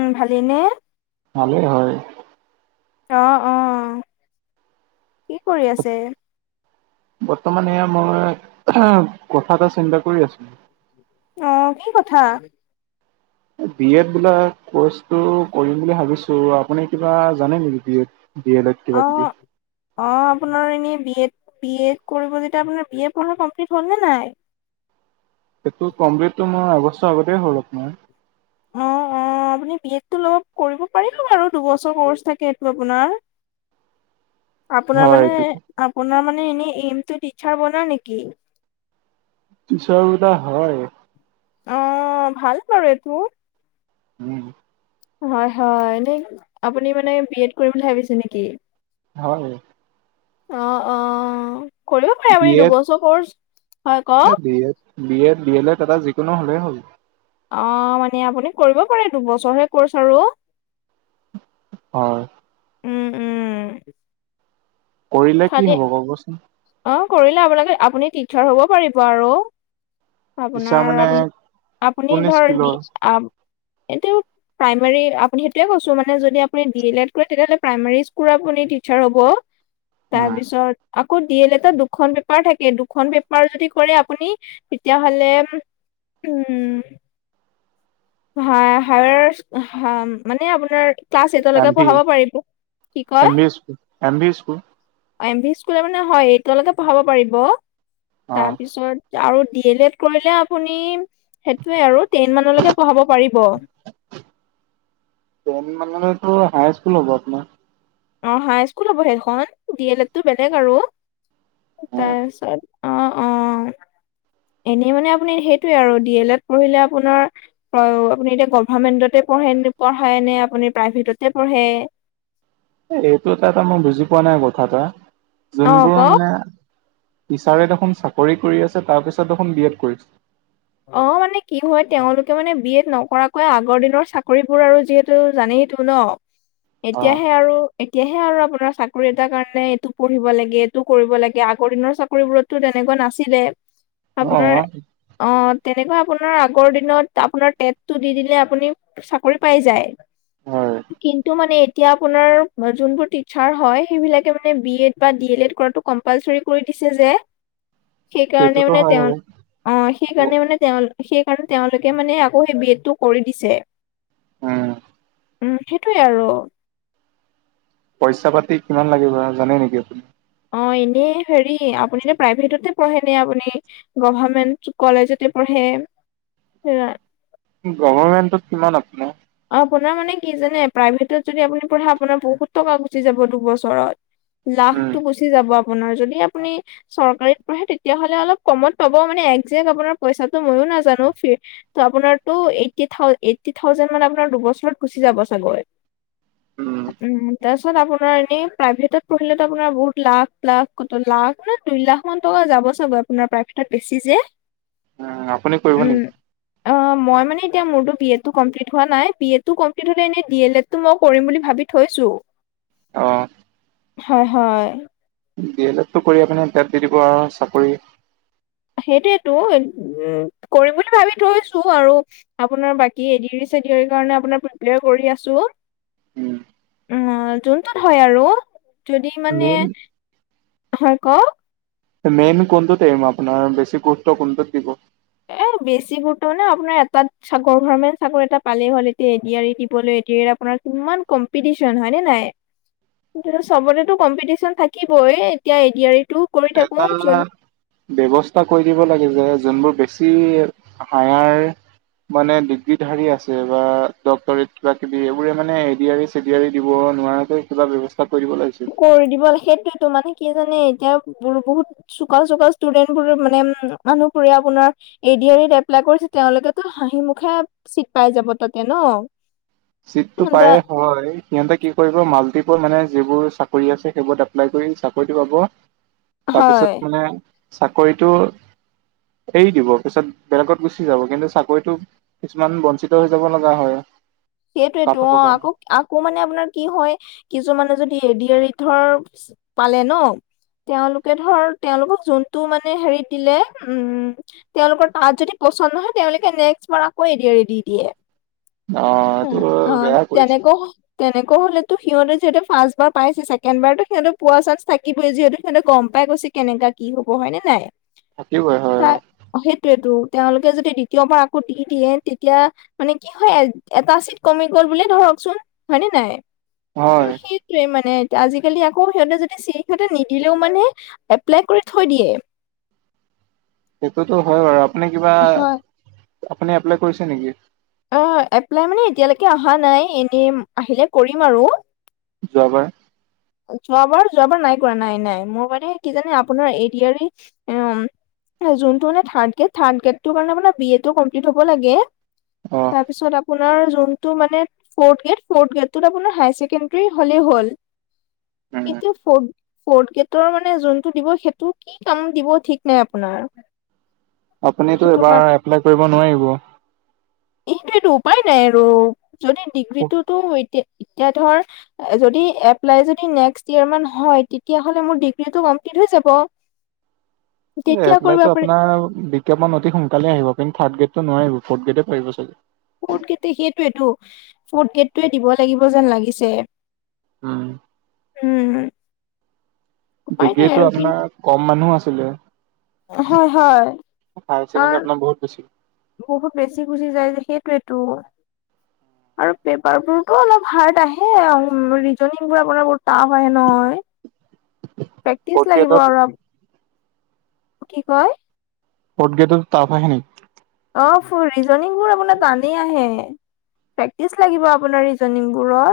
উম, ভালেই নে? ভালে হয়। অ অ, কি কৰি আছে? বৰ্তমান এয়া মই কথা এটা চিন্তা কৰি আছিলো। অ, কি কথা? এ, বি এড বোলা কৰ্চটো কৰিম বুলি ভাবিছোঁ। আপুনি কিবা জানে নেকি B Ed D El Ed কিবা অ। কিবি অ আপোনাৰ এনেই বি এড বি এড কৰিব যেতিয়া আপোনাৰ বি এ পঢ়া কমপ্লিট হ'লনে নাই? সেইটো কমপ্লিট টো মোৰ আগষ্টৰ আগতেই হ'ল আপোনাৰ। অ অ, আপুনি বি এড টো লব কৰিব পাৰিব বাৰু দুবছৰ কৰ্চ থাকে এইটো আপোনাৰ। [inaudible] আপোনাৰ হয় মানে আপোনাৰ মানে এনে এইম টো টিটচাৰ বনা নেকি? টিচাৰ বনা হয়। অ', ভাল বাৰু এইটো। উম। হয় হয়, এনেই আপুনি মানে বি এড কৰিম বুলি ভাবিছে নেকি? ভাবা নাই। অ', অ', কৰিব পাৰে আপুনি দুবছৰ ক'ৰ্চ। হয় এ কওক B Ed B El B El Ed যিকোনো এটা হ'লেই হ'ল। অ', মানে আপুনি কৰিব পাৰে দুবছৰহে ক'ৰ্চ আৰু। হয়। উম উম। কৰিলে কি খালি হ'ব বাৰু কোৱাচোন? অ', কৰিলে আপোনাকে, আপুনি টিচাৰ হ'ব পাৰিব আৰু। টিচাৰ আপোনাৰ মানে আপুনি, আপুনি কোন ধৰ দি স্কিলৰ আপ এইটো প্ৰাইমেৰী আপুনি, সেইটোৱে কৈছোঁ, মানে যদি আপুনি ডি এল এড কৰে তেতিয়াহ'লে প্ৰাইমাৰী স্কুলৰ আপুনি টিচাৰ হ'ব। তাৰপিছত আকৌ ডি এল এড ত দুখন পেপাৰ থাকে। দুখন পেপাৰ যদি কৰে আপুনি তেতিয়াহ'লে উম। হা হায়াৰ্চ, হা মানে আপোনাৰ ক্লাছ এম এইটলৈকে ভি পঢ়াব পাৰিব। কি কয়? M V school M V school M V স্কুলৰ মানে হয় এইতলৈকে পঢ়াব পাৰিব, অ তাৰপিছত আৰু ডি এল এড কৰিলে আপুনি সেইটোয়ে আৰু টেন মানলৈকে পঢ়াব পাৰিব। টেন মানলৈটো হাই স্কুল হ'ব আপোনাৰ। অ', হাই স্কুল হ'ব সেইখন, ডি এল এড টো বেলেগ আৰু। অ', তাৰপিছত অ', অ'। এনেই মানে আপুনি সেইটোৱে আৰু ডি এল এড পঢ়িলে আপোনাৰ অ', আপুনি এতিয়া গভামেন্টতে পঢ়েন পঢ়াই নে আপুনি প্ৰাইভেটতে পঢ়ে? এইটো এটা এটা মই বুজি পোৱা নাই কথা এটা অ যোনবোৰ কওক মানে টিচাৰে দেখোন চাকৰি কৰি আছে তাৰপিছত দেখোন বি এড কৰিছে। অ', মানে কি হয় তেওঁলোকে মানে বি এড নকৰাকৈ আগৰ দিনৰ চাকৰিবোৰ আৰু যিহেতু জানেইেতো ন। অ', এতিয়াহে আৰু এতিয়াহে আৰু আপোনাৰ চাকৰি এটাৰ কাৰণে এইটো পঢ়িব লাগে এইটো কৰিব লাগে আগৰ দিনৰ চাকৰিবোৰত টো তেনেকুৱা নাছিলে। আপোনাৰ অ', অ', তেনেকুৱা আপোনাৰ আগৰ দিনত আপোনাৰ টেটটো দি দিলে আপুনি চাকৰি পাই যায়। হয়। কিন্তু মানে এতিয়া আপোনাৰ যোনবোৰ টিচাৰ হয়, সেইবিলাকে মানে বি এড বা ডি এল এড কৰাতো কম্পালচৰি কৰি দিছে যে, সেইকাৰণে সেইটোতো মানে হয় তেওঁ অ', সেইকাৰণে মানে তেওঁ সেইকাৰণে তেওঁলোকে মানে আকৌ সেই বি এডটো কৰি দিছে। উম। উম সেইটোয়ে আৰু। পইচা পাতি কিমান লাগিব জানে নেকি আপুনি? অ', এনেই হেৰি আপুনি নে প্ৰাইভেটতে পঢ়ে নে আপুনি গভাৰ্মেণ্ট কলেজতে পঢ়ে, সেইয়াই। গভাৰ্মেণ্টত কিমান আছে? আপোনাৰ মানে কি জানে, প্ৰাইভেটত যদি আপুনি পঢ়ে আপোনাৰ বহুত টকা গুচি যাব দুবছৰত। উম, লাখটো গুচি যাব আপোনাৰ, যদিহে আপুনি। চৰকাৰীত পঢ়ে তেতিয়াহ'লে অলপ কমত পাব, মানে একজেক্ট আপোনাৰ পইচাটো ময়ো নাজানো। ত, আপোনাৰটো এইটি থাও, এইতটি থাউজেণ্ড মান টকা দুবছৰত গুচি যাব চাগৈ উম, তাৰ তাৰপিছত আপোনাৰ এনেই প্ৰাইভেটত পঢ়িলেতো আপোনাৰ বহুত লাখ, লাখ ক, লাখ মানে দুই লাখ মান টকা যাব চাগৈ। আপোনাৰ প্ৰায়ভেটত বেছি যে। উম, আপুনি কৰিব উম, নেকি? অ, মই মানে এতিয়া মোৰত বি, এটো, কমপ্লিট হোৱা নাই। বি, এ, টো, কমপ্লিট হ'লে এনেই ডি, এল, এডটো, মই কৰিম বুলি ভাবি থৈছো। অ, হয়, হয়। ডি, এ, লেত, কৰি আপিনি টেড দি দিব আৰু চাকৰি সেইটয়েতো উ, কৰিম বুলি ভাবি থৈছো আৰু। আপোনাৰ বাকী এডিয়াৰি, চেডিয়াৰি কাৰণে আপোনাৰ প্ৰিপাৰ কৰি আছো। উম, অ, যোনটোত হয় আৰু যদি মানে মেইন হয়, ক'ওক। মেইন কোনটোত এম আপোনাৰ বেছি গুৰুত্ব কোনটোত দিব? এ, বেছি গুৰুত্ব নাই আপোনাৰ, এটাত গভমেণ্ট চাকৰি এটা পালেই হ'ল, এতিয়া এডি-এৰি দিবলৈ এডিয়াৰি আপোনাৰ ইমান কম্পিটিচন হয়নে‌ নাই? কিন্তু, চবতেতো কম্পিটিচন থাকিবই, এতিয়া এডিয়াৰিটো এটা ব্যৱস্থা কৰি দিব লাগে যে, যোনবোৰ বেছি হায়াৰ মানে ডিগ্ৰীধাৰী আছে বা ডক্টৰেট কিবা কিবি এইবোৰে মানে এডিয়াৰি এডিয়াৰি দিব নোৱাৰতে, কিবা ব্যৱস্থা কৰিব লাগিছিল। কৰি দিব, সেইটোয়তো মানে কি জানে, এতিয়া মোৰ বহুত চোক-চোকা ষ্টুডেন্ট বোৰ মানে-মানুহপুৰে আপোনাৰ। এডিয়াৰিত, এপ্লাই কৰিছে, তেওঁলোকেতো হাঁহি মুখে চিট পাই যাব তাতে ন। চিটটো উম, পায়ে দা- হয়। সিহঁতে কি কৰিব, মাল্টিপ মানে যিবোৰ চাকৰি আছে, সেইবোৰত এপ্লাই কৰি চাকৰিটো পাব। হয়। তাৰপিছত মানে, চাকৰিটো এৰি দিব পিছত, বেলেগত গুচি যাব। কিন্তু চাকৰিটো কিছুমান বঞ্চিত হৈ যাব লগা হয়। কাট সেইটোৱেতো অ, অফৰ কাৰণে আকৌ, আকৌ মানে আপোনাৰ কি হয় কিছুমানে যদি এডিয়াৰি ধৰ পালে ন,? তেওঁলোকে ধৰ তেওঁলোকক যোনটো মানে হেৰি দিলে। উম, তেওঁলোকৰ তাত যদি পচন্দ নহয়, তেওঁলোকে নেক্সট বাৰ আকৌ এডিয়াৰি দি দিয়ে। অ, এইটো বাৰু বেয়া কৰিছে। তেনেকুৱা হলেতো, সিহঁতে ফাৰ্ষ্টাবাৰ পাইছে, চেকেণ্ডবাৰ সিহঁতে পোৱা চাঞ্চ থাকিবই, যিহেতু সিহঁতে গম পাই গৈছে। কেনেকুৱা কি হ'ব হয়নে নাই? থাকিবই হয়। অ, সেইটোৱেতো তেওঁলোকে যদি দ্বিতীয় বাৰ, আকৌ দি দিয়ে, তেতিয়া মানে কি হয় এটা চিট কমি গ'ল বোলে ধৰকচোন, হয়নে নাই? হয় সেইয়ে মানে এতিয়া আজিকালি আকৌ সিহঁতে যদি সিহঁতে নিদিলেও মানে, এপ্লাই কৰি থৈ দিয়ে। সেইটোতো হয় বাৰু, আপুনি কিবা হয়। আপুনি এপ্লাই কৰিছে নেকি? অ, এপ্লাই মানে এতিয়ালৈকে অহা নাই, এনে আহিলে কৰিম আৰু। যোৱাবাৰ। যোৱাবাৰ যোৱাবাৰ নাই কৰা নাই নাই মোৰ মানে কি জানে আপোনাৰ এডি আৰ ই উম যোনটো মানে থাৰ্ড গ্ৰেড থাৰ্ড গ্ৰেডটো কাৰণে মানে বি এ টো কমপ্লিট হব লাগে অ তাৰপিছত আপোন তাৰ যোনটো মানে ফৰ‌ড গ্ৰেড ফৰ্ড গ্ৰেডটোত আপোনাৰ হাই চেকেণ্ডেৰী হলেই হ'ল উম কিন্তু ফৰ্ড ফৰ্থ গেডৰ মানে যোনটো দিব সেইটো কি কাম দিব ঠিক নাই আপোনাৰ আপুনিতো এইবাৰ এপ্লাই কৰিব নোৱাৰিব এইটোৱেটো উপায় নাই আৰু যদি ডিগ্ৰীটোতো এতিয়া এতিয়া ধৰ যদি এড এপ্লাই‌ যদি নেক্স ইয়াৰ মান হয় তেতিয়া হলে মোৰ ডিগ্ৰী টো কমপ্লিট হৈ যাব তেতিয়া কৰিব এপ্লাইটো পাৰি আপোনাৰ বিজ্ঞাপান অতি সোনকালে আহিব কিন্তু থাৰ্ড গ্ৰেডটো নোৱাৰিব ফৰ্থ গ্ৰেডে পাৰিব চাগে ফৰ্থ গেতে, সেইটোৱেটো, ফৰ্থ গেটটোৱে দিব লাগিব যেন লাগিছে উম' উম' উপায় নাই ডিগ্ৰীটো আৰু কি আপোনাৰ কম মানুহ আছিলে হয়', হয়' হায়াৰ ছেকেণ্ডেৰী কাৰণ আপোনাৰ বহুত বেছি বহুত বেছি গুচি যায় যে, সেইটোৱেটো- [inaudible] আৰু পেপাৰ বোৰতো অলপ হাৰ্ড আহে, আৰ ৰিজনিং বোৰ আপোনাৰ বহুত টাফ আহে নহয় প্ৰেক্টিচ ফৰ্থ লাগিব গ্ৰেডত অলপ কি কয়? ফৰ্ট গেটত তাফ আহে নি? অ', ফ ৰিজনিংবোৰ আপোনাৰ টানেই আহে। প্ৰেক্টিচ লাগিব আপোনাৰ ৰিজনিংবোৰৰ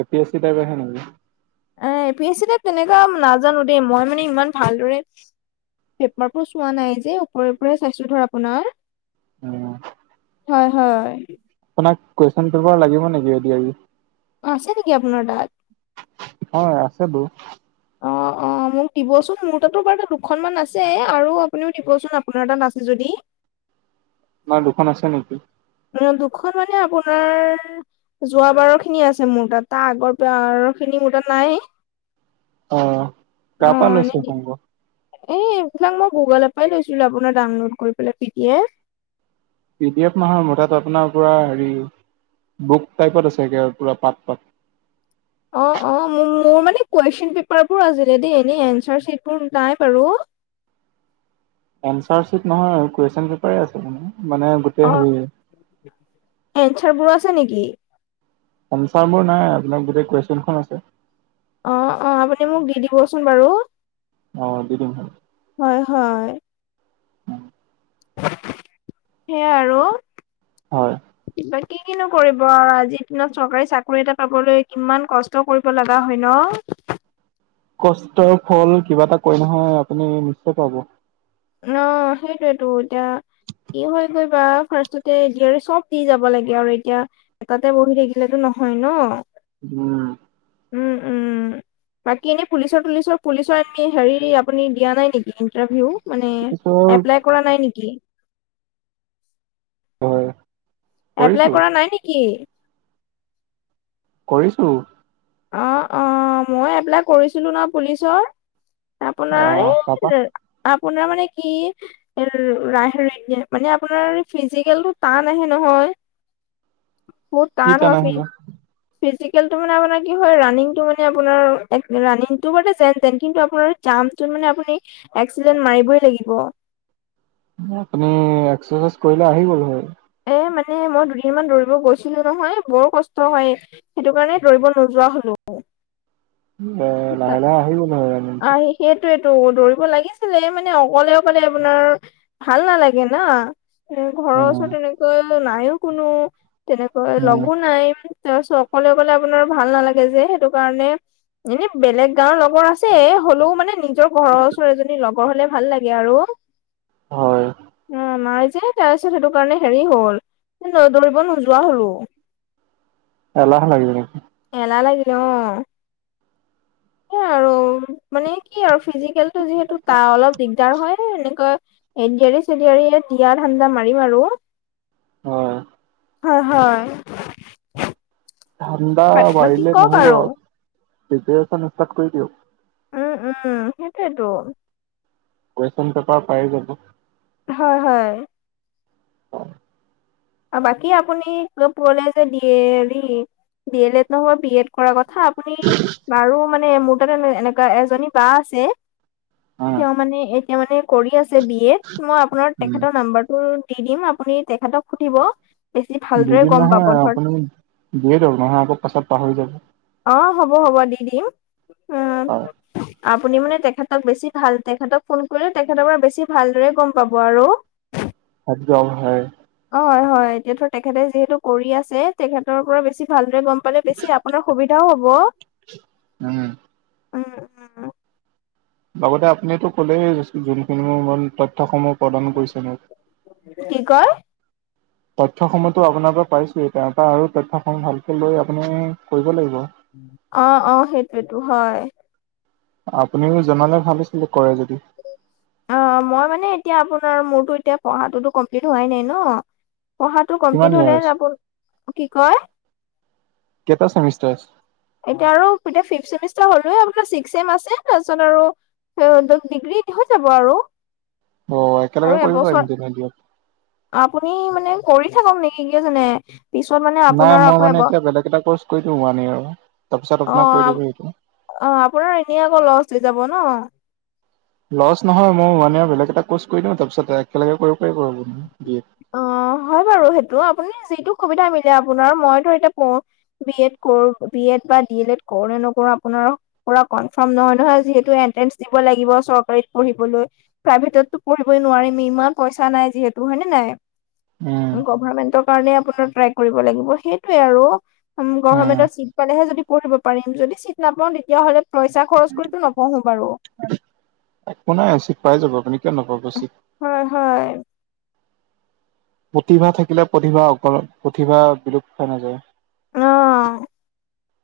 A P S C type আহে নেকি? A P A C type তেনেকুৱা নাজানো দেই, মই মানে ইমান ভালদৰে পেপাৰবোৰ চোৱা নাই যে, ওপৰে ওপৰে চাইছো ধৰ আপোনাৰ সেয়া হয়', হয়' আপোনাক কুৱেচন পেপাৰ লাগিব নেকি, এ ডি আৰ ই? অ', আছে নেকি আপোনাৰ তাত? অ আছে টো। অ', অ', মোক দিবচোন, মোৰ তাতো বাৰু দুখনমান আছে আৰু আপুনিও দিবচোন আপোনাৰ তাত আছে যদি। তোমাৰ দুখন আছে নিকি? দুখন মানে আপোনাৰ যোৱা বাৰৰ খিনি আছে মোৰ তাত, তাৰ আগৰ বাৰৰ খিনি মোৰ তাত নাই। অ', কা পা লৈছে সংগ্ৰহ? এই এইবিলাক মই গুগলৰ পৰাই লৈছিলো আপোনাৰ ডাউনলোড কৰি পেলাই P D F. P D F নহয় মোৰ তাত আপোনাৰ পুৰা হেৰি বুক টাইপত আছেগে আৰু পুৰা পাত পাত। অ', অ', মোৰ মোৰ মানে কুৱেশচন পেপাৰ বোৰ আছিলে দেই এনেই এনচাৰ শ্বিট বোৰ নাই বাৰু এনচাৰ চিট নহয়, কুৱেশন পেপাৰ আছে মানে অ। গোটেই হেৰি এনচাৰ বোৰ আছে নিকি? এনচাৰ বোৰ নাই আপোনাৰ গোটেই কুৱেশনখন আছে। অ', অ', আপুনি মোক দি দিবচোন বাৰু- অ', দি দিম হয় হয়, হয়। সেইয়া আৰু হয়। বাকী কিনো কৰিব আৰু, আজিৰ দিনত চৰকাৰী চাকৰি এটা পাবলৈ কিমান কচ ষ্ট কৰিব লগা হয় ন! কষ্টৰ ফল, কিবা এটা কয় নহয়, আপুনি নিশ্চয় পাব। অ', সেইটোৱেতো, এতিয়া কি হয় গৈ বা, ফাৰ্ষ্টতে এ দি আৰ ই চব দি যাব লাগে আৰু এতিয়া। এটাতে বহি থাকিলেতো নহয় ন! উম। উম, উম। বাকী এনেই পুলিচৰ-তুলিচৰ পুলিচৰ আপুনি হেৰি আপুনি দিয়া নাই নেকি, ইন্টাৰভিউ? মানে পিছত এপ্লাই কৰা নাই নেকি? হয়। এপ্লাই কৰিছো কৰা নাই নেকি? কৰিছোঁ। অ, অ, মই এপ্লাই কৰিছিলো নহয় পুলিচৰ৷ আপোনাৰ আহ তাপা এই, আপোনাৰ মানে কি ৰা মানে আপোনাৰ ফিজিকেলটো টান আহে নহয়। [inaudible] বহুত কি টান হয়, আহিলে ফি-ফিজিকেলটো মানে আপোনাৰ কি হয় ৰাণিংটো মানে আপোনাৰ, ৰাণিংটো মানে যেন-তেন, কিন্তু আপোনাৰ জাম্পটো মানে আপুনি এক্সিলেণ্ট মাৰিবই লাগিব। তুমি এক্সাৰচাইজ কৰিলে আহি গ'ল হয়। এ, মানে মই দুদিন মান দৌৰিব গৈছিলো নহয়, বৰ কষ্ট হয়। সেইটো কাৰণে দৌৰিব নোযোৱা হ'লো আকৌ। অ, লাহে-লাহে আহি গ'ল হয় ৰানিং। সেইটোৱেটো, দৌৰিব লাগিছিলে, মানে অকলে-অকলে আপোনাৰ ভাল নালাগে ন। উম, ঘৰৰ ওচৰত উম তেনেকৈ নাইও কোনো, তেনেকৈ উম লগো নাই। তাৰপিছত অকলে-অকলে আপোনাৰ ভাল নালাগে যে, সেইটো কাৰণে এনেই বেলেগ গাঁৱৰ লগৰ আছে, হ'লেও মানে নি নিজৰ ঘৰৰ ওচৰৰ এজনী লগৰ হ'লে ভাল লাগে আৰু, হয় উম, নাই যে। তাৰপিছত সেইটো কাৰণে হেৰি হ'ল, এই দৌৰিব নোযোৱা হ'লো। এলাহ লাগিল নেকি? এলাহ লাগিলে, অ। সেই আৰু, মানে কি আৰু, ফিজিকেলটো যিহেতু তা অলপ দিগদাৰ হয়, এনেকৈ এডিআৰী-চেডিয়াৰী দিয়াৰ ধান্দা মাৰিম আৰু। হয়। হয়, হয়। ঠাণ্ডা বা- বাকী বাঢ়িলে কওক নহ'ব, আৰু। প্ৰিপাৰেচন ইষ্টাৰ্ট কৰি দিয়ক। উম, উম, সেইটোৱেতো। কুৱেশ্যন পেপাৰ পায়েই যাব। হয়, হয়। অ। আৰু বাকী আপুনি কলে যে ডি এ হেৰি ডি এল এড নহয় বি এড কৰা কথা আপুনি বাৰু মানে মোৰ তাতে এ এনেকোৱা এজনী বা আছে অ তেওঁ মানে এতিয়া মানে কৰি আছে বি এড মই আপোনাৰ উম, তেখেতৰ নাম্বাৰটো দি দিম আপুনি তেখেতক সুধিব বেছি ভালদৰে দুদিন গম পাব নহয় ধৰা আপুনি দিয়ে দিয়ক নহলে আকৌ পাছত পাহৰি যাব। অ হ'ব হ'ব দি দিম। উম হয় আপুনি মানে তেখেতক বেছি ভাল তেখেতক ফোন কৰিলে তেখেতৰ পৰা বেছি ভালদৰে গম পাব আৰু একদম হয়। অ হয় হয় যিহেতু তেখেতে যিহেতু কৰি আছে তেখেতৰ পৰা বেছি ভালদৰে গম পালে বেছি আপোনাৰ সুবিধাও হব উম। উম। লগতে আপুনিতো ক'লেই যোনখিনি তথ্যসমূহ প্ৰদান কৰিছে মোক কি কয় [inaudible] তথ্যসমূহতো আপোনাৰ পৰা পাইছোয়েই তাৰ পৰা আৰু তথ্যসমূহ ভালকে লৈ আপুনি কৰিব লাগিব অ অ সেইটোৱেতো হয় আপুনিও জনালে ভাল আছিলে কৰে যদি। অ মই মানে এতিয়া আপোনাৰ মোৰতো এতিয়া পঢ়াটোতো কমপ্লিট হোৱাই নাই ন পঢ়াটো কিমান কমপ্লিট ইয়াৰ হলে আছে? যাব কি কয় কেইটা ছেমিষ্টাৰ আছে? এতিয়া আৰু এতিয়া ফিফ চেমিষ্টাৰ হ'লোৱে আপোনাৰ ছিক্স ছেম আছে তাৰপাছত আৰু সেইটো ডিগ্ৰী শেষ হৈ যাব আৰু অ' একেলগে আৰু কৰিব পাৰিম এবছৰ তেনে দিয়ক। আপুনি মানে কৰি থাকক নেকি কিয় জানে? পিছত মানে নাই আপোনাৰ মই আকৌ মানে এব এতিয়া বেলেগ এটা কৰ্চ কৰি দিও ওৱান ইয়েৰৰ তাৰপিছত অ আপোনাক কৰি দিব এইটো। অ আপোনাৰ এনেই আকৌ লচ হৈ যাব ন। লচ নহয় মই ওৱান ইয়েৰৰ বেলেগ এটা কৰ্চ কৰি দিও তাপিছত একেলগে কৰিব পাৰিম আৰু। [unintelligible] [unintelligible] হয় বাৰু সেইটো আপুনি যিটো সুবিধা মিলে আপোনাৰ মইতো এতিয়া পঢ়ো বি এড কৰো বি এড বা ডি এল এড কৰো নে নকৰো আপোনাৰ পুৰা কনফাৰ্ম নহয় নহয় যিহেতু এট্ৰেন্ঞ্চ দিব লাগিব চৰকাৰিত পঢ়িবলৈ। প্ৰাইভেটততো পঢ়িবই নোৱাৰিম ইমান পইছা নাই যিহেতু হয় নে নাই উম গভামেন্টৰ কাৰণে আপোনাৰ ট্ৰাই কৰিব লাগিব সেইটোৱে আৰু উম গভমেন্টত চিট পালেহে যদি পঢ়িব পাৰিম যদি চিত নাপাও তেতিয়াহ'লে পইছা খৰচ কৰিতো নপঢ়ো বাৰু একো নাই চিত পাই যাব আপুনি কিয় নাপাব চিত হয় হয় প্ৰতিভা থাকিলে প্ৰতিভা অকল প্ৰতিভা বিলুপ্ত হৈ নাযায়। অ